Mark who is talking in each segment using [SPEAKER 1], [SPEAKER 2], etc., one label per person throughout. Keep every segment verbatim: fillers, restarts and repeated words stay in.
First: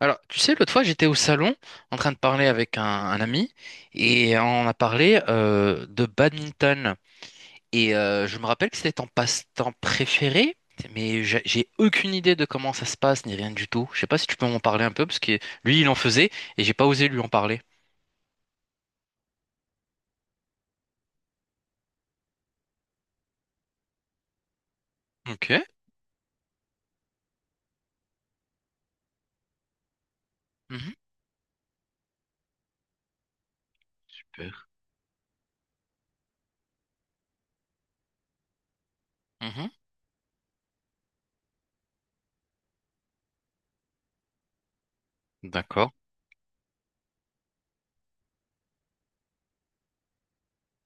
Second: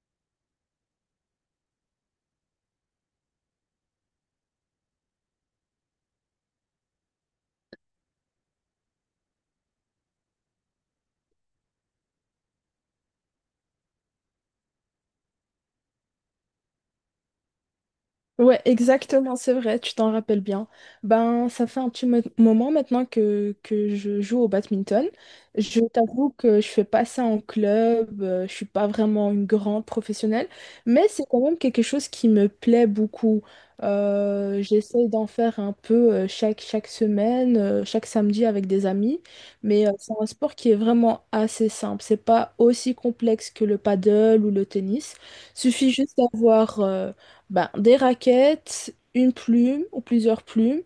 [SPEAKER 1] Alors, tu sais, l'autre fois, j'étais au salon en train de parler avec un, un ami et on a parlé euh, de badminton. Et euh, je me rappelle que c'était ton passe-temps préféré, mais j'ai j'ai aucune idée de comment ça se passe ni rien du tout. Je sais pas si tu peux m'en parler un peu parce que lui, il en faisait et j'ai pas osé lui en parler.
[SPEAKER 2] Ouais, exactement, c'est vrai, tu t'en rappelles bien. Ben, ça fait un petit mo- moment maintenant que, que je joue au badminton.
[SPEAKER 1] Ok.
[SPEAKER 2] Je t'avoue que je fais pas ça en club, euh, je suis pas vraiment une grande professionnelle,
[SPEAKER 1] Mhm.
[SPEAKER 2] mais c'est quand même quelque chose qui me plaît beaucoup.
[SPEAKER 1] Super.
[SPEAKER 2] Euh, j'essaye d'en faire un peu euh, chaque, chaque semaine, euh, chaque samedi avec des amis,
[SPEAKER 1] Mhm.
[SPEAKER 2] mais euh, c'est un sport qui est vraiment assez simple. C'est pas aussi complexe que le paddle ou le tennis.
[SPEAKER 1] D'accord.
[SPEAKER 2] Suffit juste d'avoir euh, ben, des raquettes, une plume ou plusieurs plumes,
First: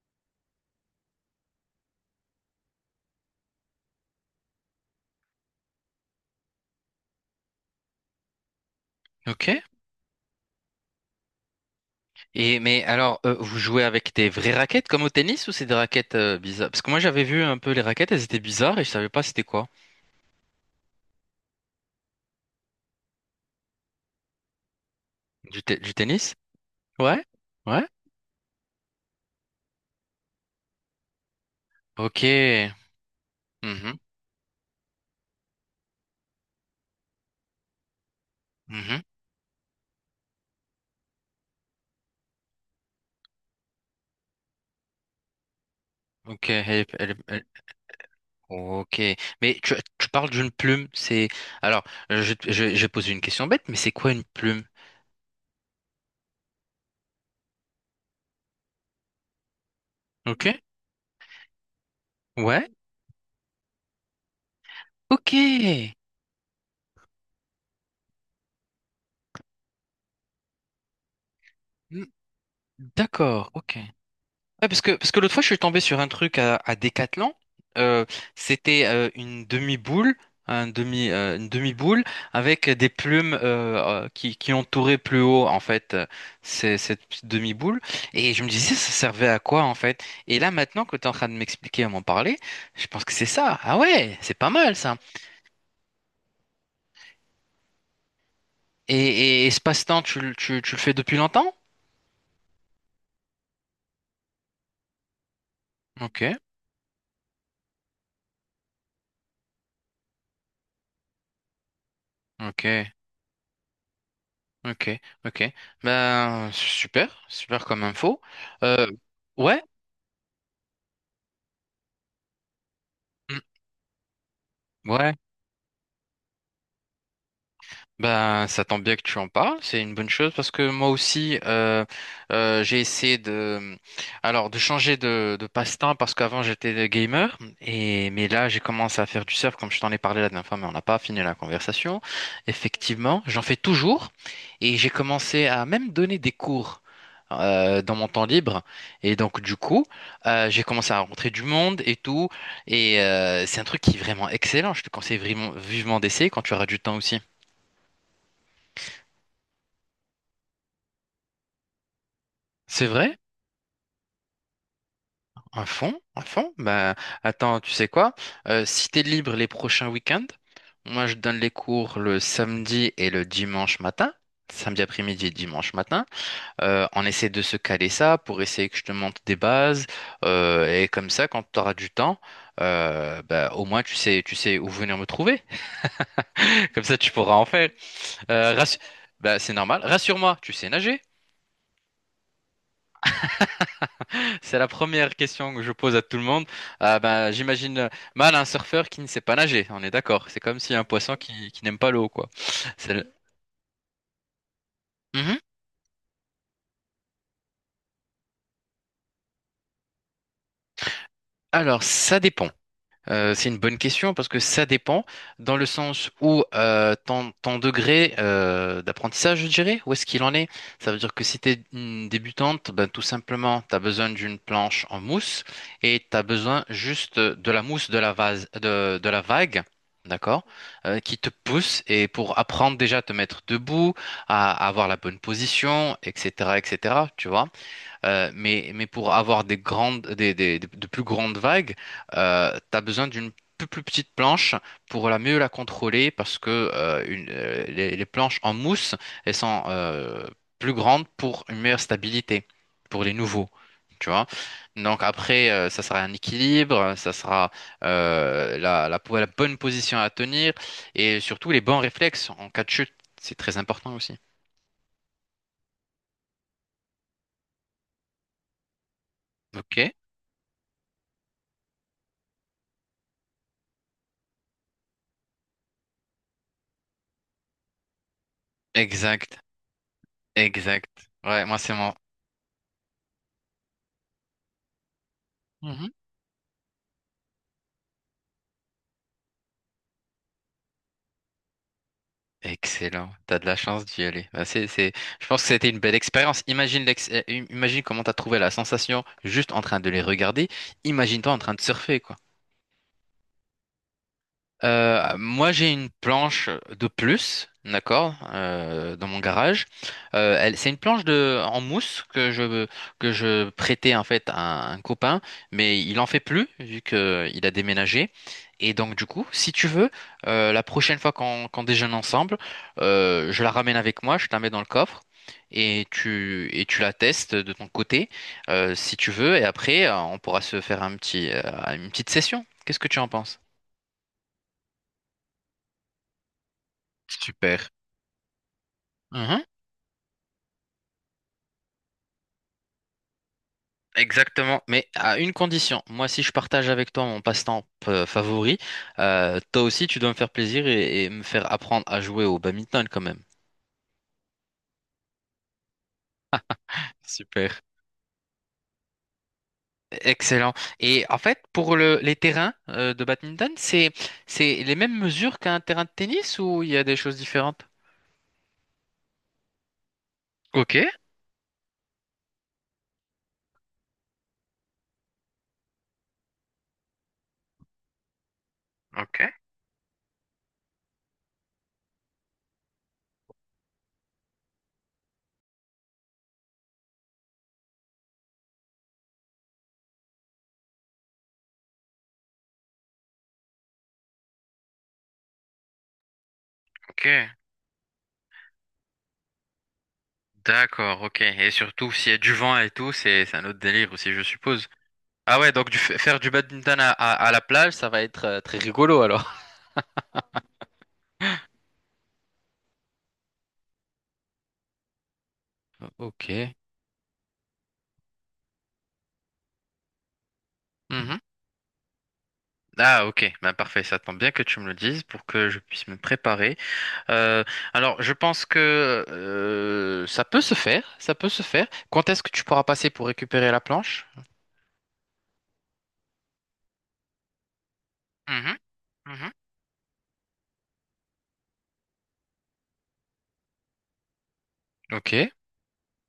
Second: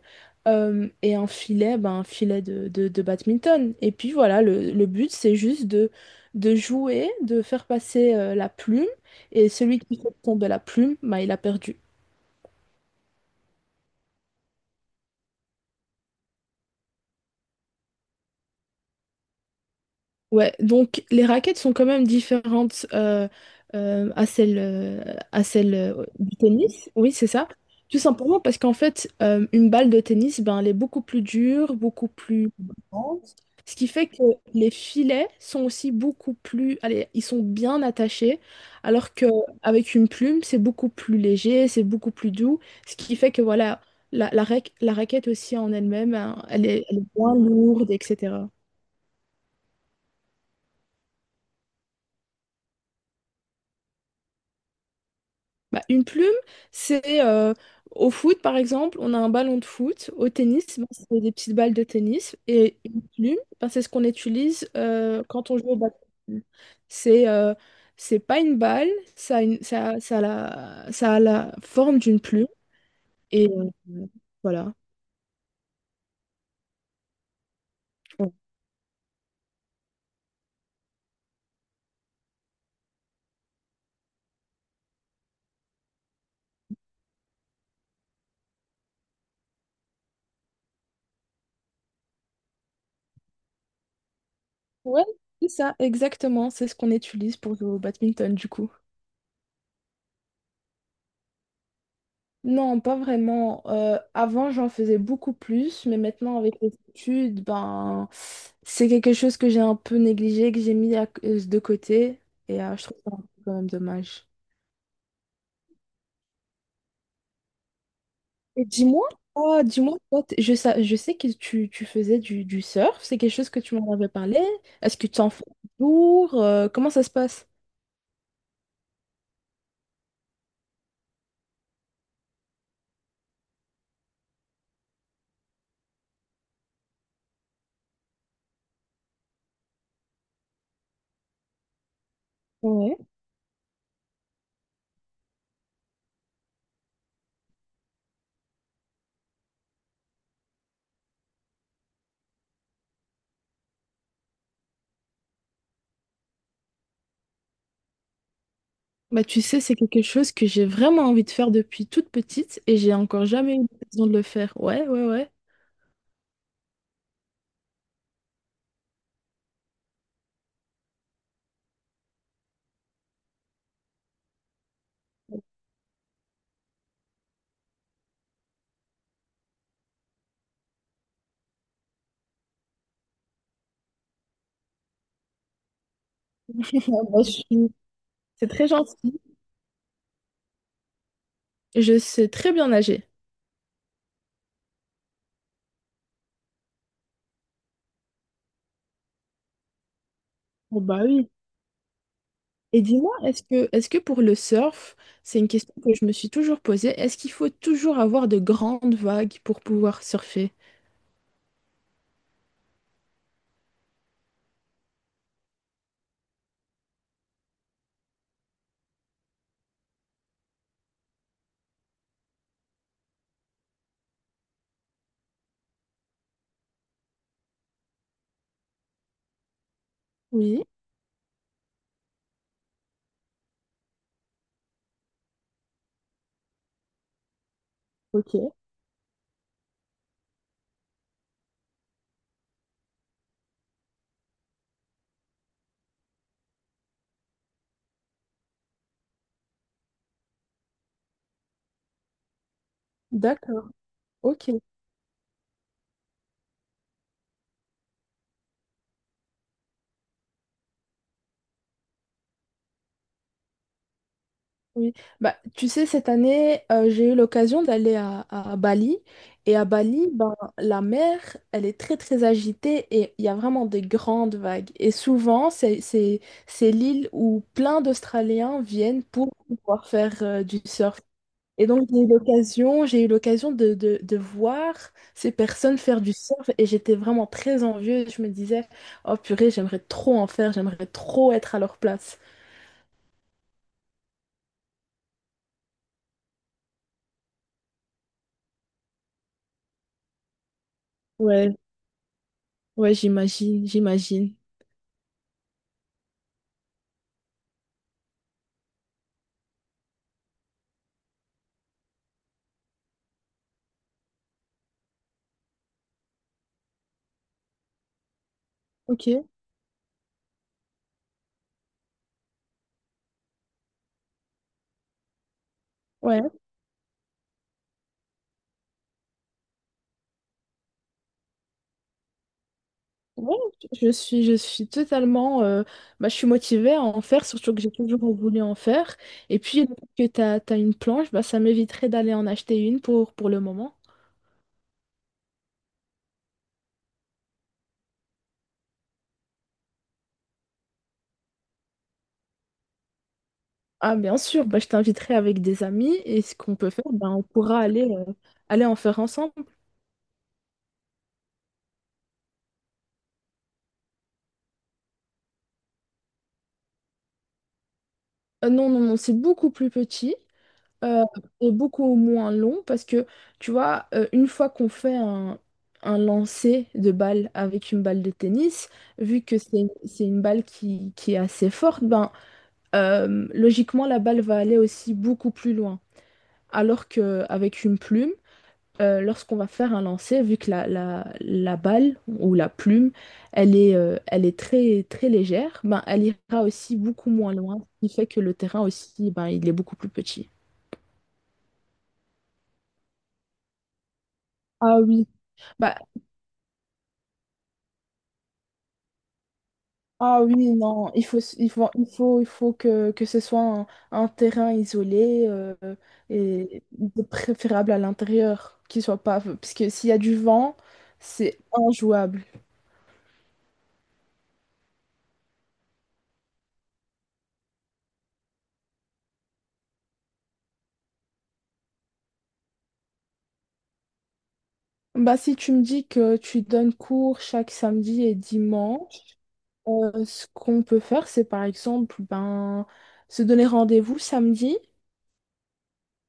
[SPEAKER 2] euh, et un filet, ben, un filet de, de, de badminton. Et puis voilà, le, le but, c'est juste de, de jouer, de faire passer euh, la plume,
[SPEAKER 1] Ok.
[SPEAKER 2] et celui qui fait tomber la plume, ben, il a perdu.
[SPEAKER 1] Et mais alors, euh, vous jouez avec des vraies raquettes comme au tennis, ou c'est des raquettes euh, bizarres? Parce que moi, j'avais vu un peu les raquettes, elles étaient bizarres et je savais pas c'était quoi.
[SPEAKER 2] Ouais, donc les raquettes sont quand même différentes euh, euh, à celles, euh, à
[SPEAKER 1] Du, te-
[SPEAKER 2] celles
[SPEAKER 1] du
[SPEAKER 2] euh,
[SPEAKER 1] tennis?
[SPEAKER 2] du tennis. Oui,
[SPEAKER 1] Ouais,
[SPEAKER 2] c'est ça.
[SPEAKER 1] ouais.
[SPEAKER 2] Tout simplement parce qu'en fait, euh, une balle de tennis, ben, elle est beaucoup plus dure, beaucoup
[SPEAKER 1] Ok.
[SPEAKER 2] plus... Ce qui
[SPEAKER 1] Mhm,
[SPEAKER 2] fait que les filets sont aussi beaucoup plus, allez, ils sont bien attachés,
[SPEAKER 1] mhm.
[SPEAKER 2] alors que avec une plume, c'est beaucoup plus léger, c'est beaucoup plus doux, ce qui fait que voilà, la, la, rac- la raquette aussi en elle-même, hein,
[SPEAKER 1] Ok,
[SPEAKER 2] elle
[SPEAKER 1] elle,
[SPEAKER 2] est,
[SPEAKER 1] est-
[SPEAKER 2] elle est
[SPEAKER 1] elle, est-
[SPEAKER 2] moins
[SPEAKER 1] elle-
[SPEAKER 2] lourde, et cétéra.
[SPEAKER 1] ok. Mais tu, tu parles d'une plume, c'est... Alors, euh, je, je, je pose une question bête, mais c'est quoi une plume?
[SPEAKER 2] Bah, une plume, c'est euh, au foot, par exemple, on a un ballon de foot. Au
[SPEAKER 1] Ok,
[SPEAKER 2] tennis, bah, c'est des petites balles de tennis.
[SPEAKER 1] ouais,
[SPEAKER 2] Et une plume, bah, c'est ce qu'on utilise euh,
[SPEAKER 1] ok.
[SPEAKER 2] quand on joue au ballon. C'est euh, c'est pas une balle, ça a, une- ça, a- ça a la, ça a la forme
[SPEAKER 1] Mm.
[SPEAKER 2] d'une plume. Et
[SPEAKER 1] D'accord,
[SPEAKER 2] euh,
[SPEAKER 1] ok. Ouais,
[SPEAKER 2] voilà.
[SPEAKER 1] parce que, parce que l'autre fois, je suis tombé sur un truc à, à Decathlon. Euh, C'était euh, une demi-boule, un demi, euh, une demi-boule avec des plumes euh, euh, qui, qui entouraient plus haut, en fait, euh, ces- cette petite demi-boule. Et je me disais, ça servait à quoi, en fait? Et là, maintenant que tu es en train de m'expliquer et m'en parler, je pense que c'est ça. Ah ouais, c'est pas mal, ça.
[SPEAKER 2] Ouais, c'est ça, exactement. C'est ce qu'on utilise pour jouer au badminton, du coup.
[SPEAKER 1] Et, et, et ce passe-temps, tu, le- tu, tu le fais depuis longtemps?
[SPEAKER 2] Non, pas vraiment. Euh, avant, j'en faisais beaucoup plus, mais
[SPEAKER 1] Ok,
[SPEAKER 2] maintenant, avec les études, ben, c'est quelque chose que j'ai un peu négligé, que j'ai mis à- euh, de côté, et euh, je
[SPEAKER 1] ok,
[SPEAKER 2] trouve ça un peu quand même dommage.
[SPEAKER 1] ok, ok. Ben, super, super comme info.
[SPEAKER 2] Et
[SPEAKER 1] Euh,
[SPEAKER 2] dis-moi,
[SPEAKER 1] Ouais.
[SPEAKER 2] toi, dis-moi, toi, t- je, sa- je sais que tu, tu faisais du, du surf, c'est quelque
[SPEAKER 1] Mm.
[SPEAKER 2] chose que tu m'en avais parlé. Est-ce que
[SPEAKER 1] Ouais.
[SPEAKER 2] tu en fais toujours? Euh, comment ça se passe?
[SPEAKER 1] Ben, ça tombe bien que tu en parles, c'est une bonne chose parce que moi aussi, euh, euh, j'ai essayé de, alors, de changer de, de passe-temps parce qu'avant j'étais gamer et mais là j'ai commencé à faire du surf comme je t'en ai parlé la dernière fois, mais on n'a pas fini la conversation.
[SPEAKER 2] Ouais.
[SPEAKER 1] Effectivement, j'en fais toujours et j'ai commencé à même donner des cours euh, dans mon temps libre, et donc du coup, euh, j'ai commencé à rencontrer du monde et tout, et euh, c'est un truc qui est vraiment excellent. Je te conseille vraiment vivement d'essayer quand tu auras du temps aussi.
[SPEAKER 2] Bah, tu sais, c'est quelque chose que j'ai vraiment envie de faire depuis toute petite et
[SPEAKER 1] C'est
[SPEAKER 2] j'ai
[SPEAKER 1] vrai?
[SPEAKER 2] encore jamais eu l'occasion de le faire. Ouais, ouais, ouais.
[SPEAKER 1] Un fond, un fond. Bah, attends, tu sais quoi? Euh, si t'es libre les prochains week-ends, moi je donne les cours le samedi et le dimanche matin, samedi après-midi et dimanche matin. Euh, on essaie de se caler ça pour essayer que je te montre des bases, euh, et comme ça, quand tu auras du temps, euh, bah, au moins tu sais, tu sais où venir me trouver. Comme ça,
[SPEAKER 2] Ah,
[SPEAKER 1] tu
[SPEAKER 2] bah, je
[SPEAKER 1] pourras en faire.
[SPEAKER 2] suis C'est
[SPEAKER 1] Euh,
[SPEAKER 2] très
[SPEAKER 1] rassu-
[SPEAKER 2] gentil.
[SPEAKER 1] Bah, c'est normal. Rassure-moi, tu sais nager.
[SPEAKER 2] Je sais très bien nager.
[SPEAKER 1] C'est la première question que je pose à tout le monde. Ah ben, j'imagine euh, mal un surfeur qui ne sait pas nager. On est d'accord. C'est comme si
[SPEAKER 2] Oh
[SPEAKER 1] un
[SPEAKER 2] bah
[SPEAKER 1] poisson
[SPEAKER 2] oui.
[SPEAKER 1] qui, qui n'aime pas l'eau, quoi.
[SPEAKER 2] Et
[SPEAKER 1] C'est le-
[SPEAKER 2] dis-moi, est-ce que, est-ce que pour le surf,
[SPEAKER 1] Mhm.
[SPEAKER 2] c'est une question que je me suis toujours posée, est-ce qu'il faut toujours avoir de grandes vagues pour pouvoir surfer?
[SPEAKER 1] Alors, ça dépend. Euh, c'est une bonne question parce que ça dépend dans le sens où euh, ton, ton degré euh, d'apprentissage, je dirais, où est-ce qu'il en est? Ça veut dire que si tu es une débutante, ben, tout simplement, tu as besoin d'une planche en mousse, et tu as besoin juste de la mousse de la vase, de, de la vague. D'accord?
[SPEAKER 2] Oui,
[SPEAKER 1] euh, qui te pousse et pour apprendre déjà à te mettre debout, à, à avoir la bonne position, et cetera, et cetera, tu vois? Euh,
[SPEAKER 2] ok,
[SPEAKER 1] mais, mais pour avoir des grandes, des, des- des- de plus grandes vagues, euh, tu as besoin d'une plus, plus petite planche pour la mieux la contrôler parce que euh, une- euh, les, les planches en mousse, elles sont euh, plus grandes pour une meilleure stabilité pour les nouveaux.
[SPEAKER 2] d'accord,
[SPEAKER 1] Tu vois?
[SPEAKER 2] ok.
[SPEAKER 1] Donc après, euh, ça sera un équilibre, ça sera euh, la, la, la bonne position à tenir, et surtout les bons réflexes en cas de chute. C'est très important aussi.
[SPEAKER 2] Oui, bah, tu sais, cette année, euh, j'ai eu l'occasion d'aller à, à Bali. Et à
[SPEAKER 1] Ok,
[SPEAKER 2] Bali, ben, la mer, elle est très, très agitée et il y a vraiment des grandes vagues. Et souvent, c'est, c'est, c'est l'île où plein d'Australiens viennent pour
[SPEAKER 1] exact,
[SPEAKER 2] pouvoir faire euh, du
[SPEAKER 1] exact.
[SPEAKER 2] surf.
[SPEAKER 1] Ouais, moi
[SPEAKER 2] Et
[SPEAKER 1] c'est
[SPEAKER 2] donc,
[SPEAKER 1] mon...
[SPEAKER 2] j'ai eu l'occasion, j'ai eu l'occasion de, de, de voir ces personnes
[SPEAKER 1] Mhm.
[SPEAKER 2] faire du surf et j'étais vraiment très envieuse. Je me disais, oh purée, j'aimerais trop en faire, j'aimerais trop être à leur place.
[SPEAKER 1] Excellent, t'as de la chance d'y aller. Bah, c'est, c'est... Je pense que c'était une belle expérience. Imagine l'ex... euh, im- Imagine comment t'as trouvé la sensation juste en train de les regarder. Imagine-toi en train
[SPEAKER 2] Ouais,
[SPEAKER 1] de surfer, quoi.
[SPEAKER 2] ouais, j'imagine, j'imagine.
[SPEAKER 1] Euh, moi, j'ai une planche de plus, d'accord, euh, dans mon garage. Euh, elle, c'est une planche de en mousse que je que je prêtais en fait à un copain, mais il en fait plus vu que il a déménagé. Et donc du coup,
[SPEAKER 2] Ok,
[SPEAKER 1] si tu veux, euh, la prochaine fois qu'on qu'on déjeune ensemble, euh, je la ramène avec moi, je te la mets dans le coffre. Et
[SPEAKER 2] ouais.
[SPEAKER 1] tu, et tu la testes de ton côté, euh, si tu veux, et après, euh, on pourra se faire un petit, euh, une petite session. Qu'est-ce que tu en
[SPEAKER 2] Ouais,
[SPEAKER 1] penses?
[SPEAKER 2] je suis, je suis totalement. euh, bah, je suis motivée à en faire, surtout que
[SPEAKER 1] Super.
[SPEAKER 2] j'ai toujours voulu en faire. Et
[SPEAKER 1] Mhm.
[SPEAKER 2] puis, le fait que tu as, une planche, bah, ça m'éviterait d'aller en acheter une pour, pour le moment.
[SPEAKER 1] Exactement, mais à une condition. Moi, si je partage avec toi mon passe-temps euh, favori, euh, toi aussi, tu dois me faire plaisir et, et me faire apprendre à jouer au badminton quand même.
[SPEAKER 2] Ah, bien sûr, bah, je t'inviterai avec des amis et ce qu'on peut faire, bah, on pourra
[SPEAKER 1] Super.
[SPEAKER 2] aller, euh, aller en faire ensemble.
[SPEAKER 1] Excellent. Et en fait, pour le- les terrains euh, de badminton, c'est c'est les mêmes mesures qu'un terrain de tennis, ou il y a des choses différentes?
[SPEAKER 2] Euh, non, non, non, c'est beaucoup plus petit.
[SPEAKER 1] Ok,
[SPEAKER 2] euh, Est beaucoup moins long parce que, tu vois, euh, une fois qu'on fait un, un lancer de balle avec une balle de tennis,
[SPEAKER 1] ok,
[SPEAKER 2] vu que c'est c'est une balle qui, qui est assez forte, ben, euh, logiquement, la balle va aller aussi beaucoup plus loin. Alors qu'avec une plume, euh, lorsqu'on va faire un lancer, vu que la, la, la balle ou la plume, elle est, euh, elle est très, très légère, ben, elle ira aussi
[SPEAKER 1] ok.
[SPEAKER 2] beaucoup moins loin, ce qui fait que le terrain aussi, ben, il est beaucoup plus petit.
[SPEAKER 1] D'accord, ok. Et surtout, s'il y a du vent et tout, c'est c'est un autre délire aussi, je suppose.
[SPEAKER 2] Ah oui.
[SPEAKER 1] Ah ouais, donc
[SPEAKER 2] Bah,
[SPEAKER 1] du, f- faire du badminton à, à- à la plage, ça va être euh, très rigolo alors.
[SPEAKER 2] ah oui, non, il faut, il faut, il faut, il faut que, que ce soit un, un terrain isolé euh,
[SPEAKER 1] Ok.
[SPEAKER 2] et de préférable à l'intérieur, qu'il soit pas, parce que s'il y a du vent,
[SPEAKER 1] Mhm.
[SPEAKER 2] c'est injouable.
[SPEAKER 1] Ah, ok. Bah, parfait. Ça tombe bien que tu me le dises pour que je puisse me préparer. Euh, alors, je pense que euh, ça peut se faire. Ça peut se faire. Quand est-ce que tu pourras passer pour récupérer la planche?
[SPEAKER 2] Bah, si tu me dis que tu donnes cours chaque samedi et
[SPEAKER 1] Mhm.
[SPEAKER 2] dimanche,
[SPEAKER 1] Mhm.
[SPEAKER 2] euh, ce qu'on peut faire, c'est par exemple ben, se donner rendez-vous samedi
[SPEAKER 1] Ok.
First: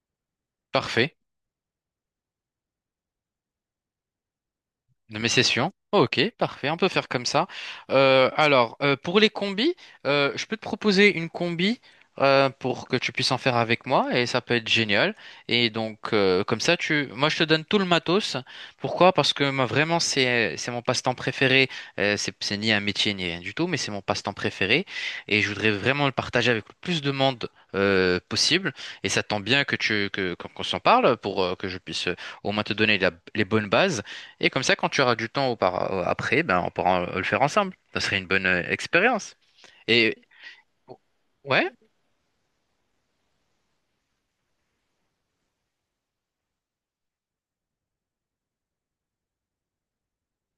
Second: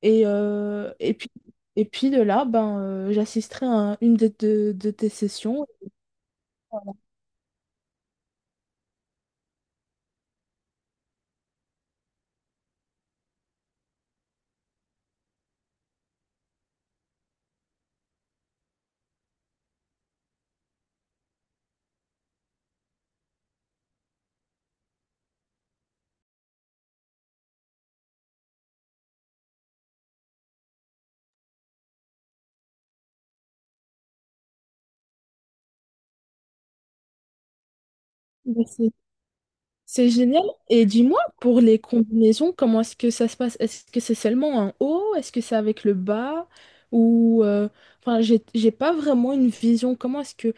[SPEAKER 2] et, euh, et
[SPEAKER 1] Parfait.
[SPEAKER 2] puis, et puis de là, ben, euh, j'assisterai à un- une de, de de tes
[SPEAKER 1] De mes
[SPEAKER 2] sessions.
[SPEAKER 1] sessions. Ok, parfait, on peut faire comme ça. Euh, alors, euh, pour les combis, euh, je peux te proposer une combi euh, pour que tu puisses en faire avec moi, et ça peut être génial. Et donc, euh, comme ça, tu... moi, je te donne tout le matos. Pourquoi? Parce que moi, vraiment, c'est c'est mon passe-temps préféré. Euh, c'est c'est ni un métier ni rien du tout, mais c'est mon passe-temps préféré, et je voudrais vraiment le partager avec le plus de monde euh, possible. Et ça tombe bien que tu que qu'on qu'on s'en parle pour euh, que je puisse euh, au moins te donner la- les bonnes bases. Et comme ça, quand tu auras du temps aupara- après, ben, on pourra euh, le faire ensemble. Ça serait une bonne euh, expérience.
[SPEAKER 2] C'est
[SPEAKER 1] Et
[SPEAKER 2] génial. Et dis-moi, pour
[SPEAKER 1] ouais,
[SPEAKER 2] les combinaisons, comment est-ce que ça se passe? Est-ce que c'est seulement un haut? Est-ce que c'est avec le bas? Ou euh, enfin, j'ai j'ai pas vraiment une vision. Comment est-ce que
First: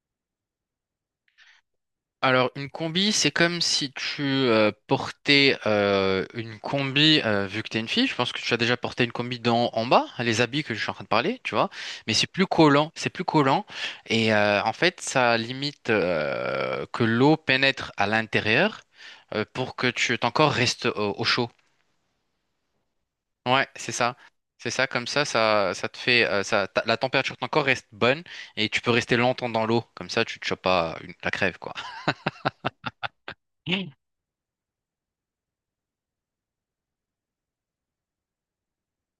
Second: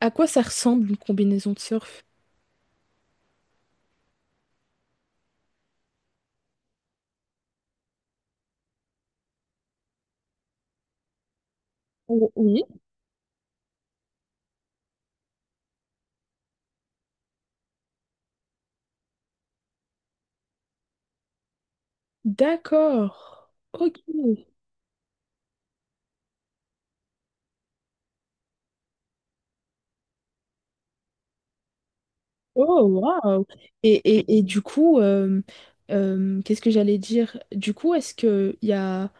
[SPEAKER 2] à quoi ça ressemble une combinaison de surf?
[SPEAKER 1] alors une combi, c'est comme si tu euh, portais euh, une combi, euh, vu que tu es une fille, je pense que tu as déjà porté une combi d'en en bas, les habits que je suis en train de parler, tu vois. Mais c'est
[SPEAKER 2] Oh,
[SPEAKER 1] plus
[SPEAKER 2] oui.
[SPEAKER 1] collant, c'est plus collant. Et euh, en fait, ça limite euh, que l'eau pénètre à l'intérieur, euh, pour que tu, ton corps reste au au chaud.
[SPEAKER 2] D'accord.
[SPEAKER 1] Ouais, c'est
[SPEAKER 2] Ok.
[SPEAKER 1] ça. C'est ça, comme ça, ça, ça te fait, euh, ça, ta- la température de ton corps reste bonne, et tu peux rester longtemps dans l'eau. Comme ça, tu te chopes pas une- la crève, quoi.
[SPEAKER 2] Oh waouh.
[SPEAKER 1] Mm.
[SPEAKER 2] Et, et, et du coup, euh, euh, qu'est-ce que j'allais dire? Du coup, est-ce que il y a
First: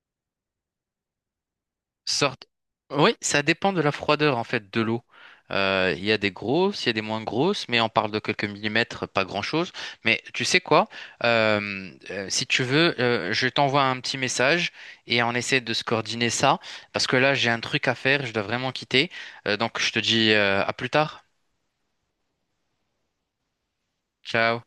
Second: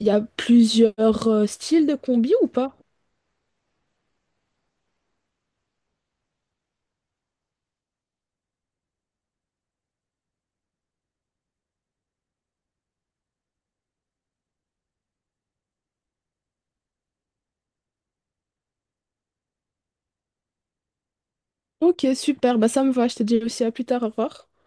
[SPEAKER 2] il y a plusieurs euh, styles de combi
[SPEAKER 1] Sorte.
[SPEAKER 2] ou pas?
[SPEAKER 1] Oui, ça dépend de la froideur, en fait, de l'eau. Euh, Il y a des grosses, il y a des moins grosses, mais on parle de quelques millimètres, pas grand-chose. Mais tu sais quoi? Euh, euh, si tu veux, euh, je t'envoie un petit message, et on essaie de se coordonner ça, parce que là, j'ai un truc à faire, je dois vraiment quitter. Euh, donc, je te dis, euh, à plus tard.
[SPEAKER 2] Ok, super. Bah ça me va. Je te dis aussi à plus tard. Au revoir.
[SPEAKER 1] Ciao.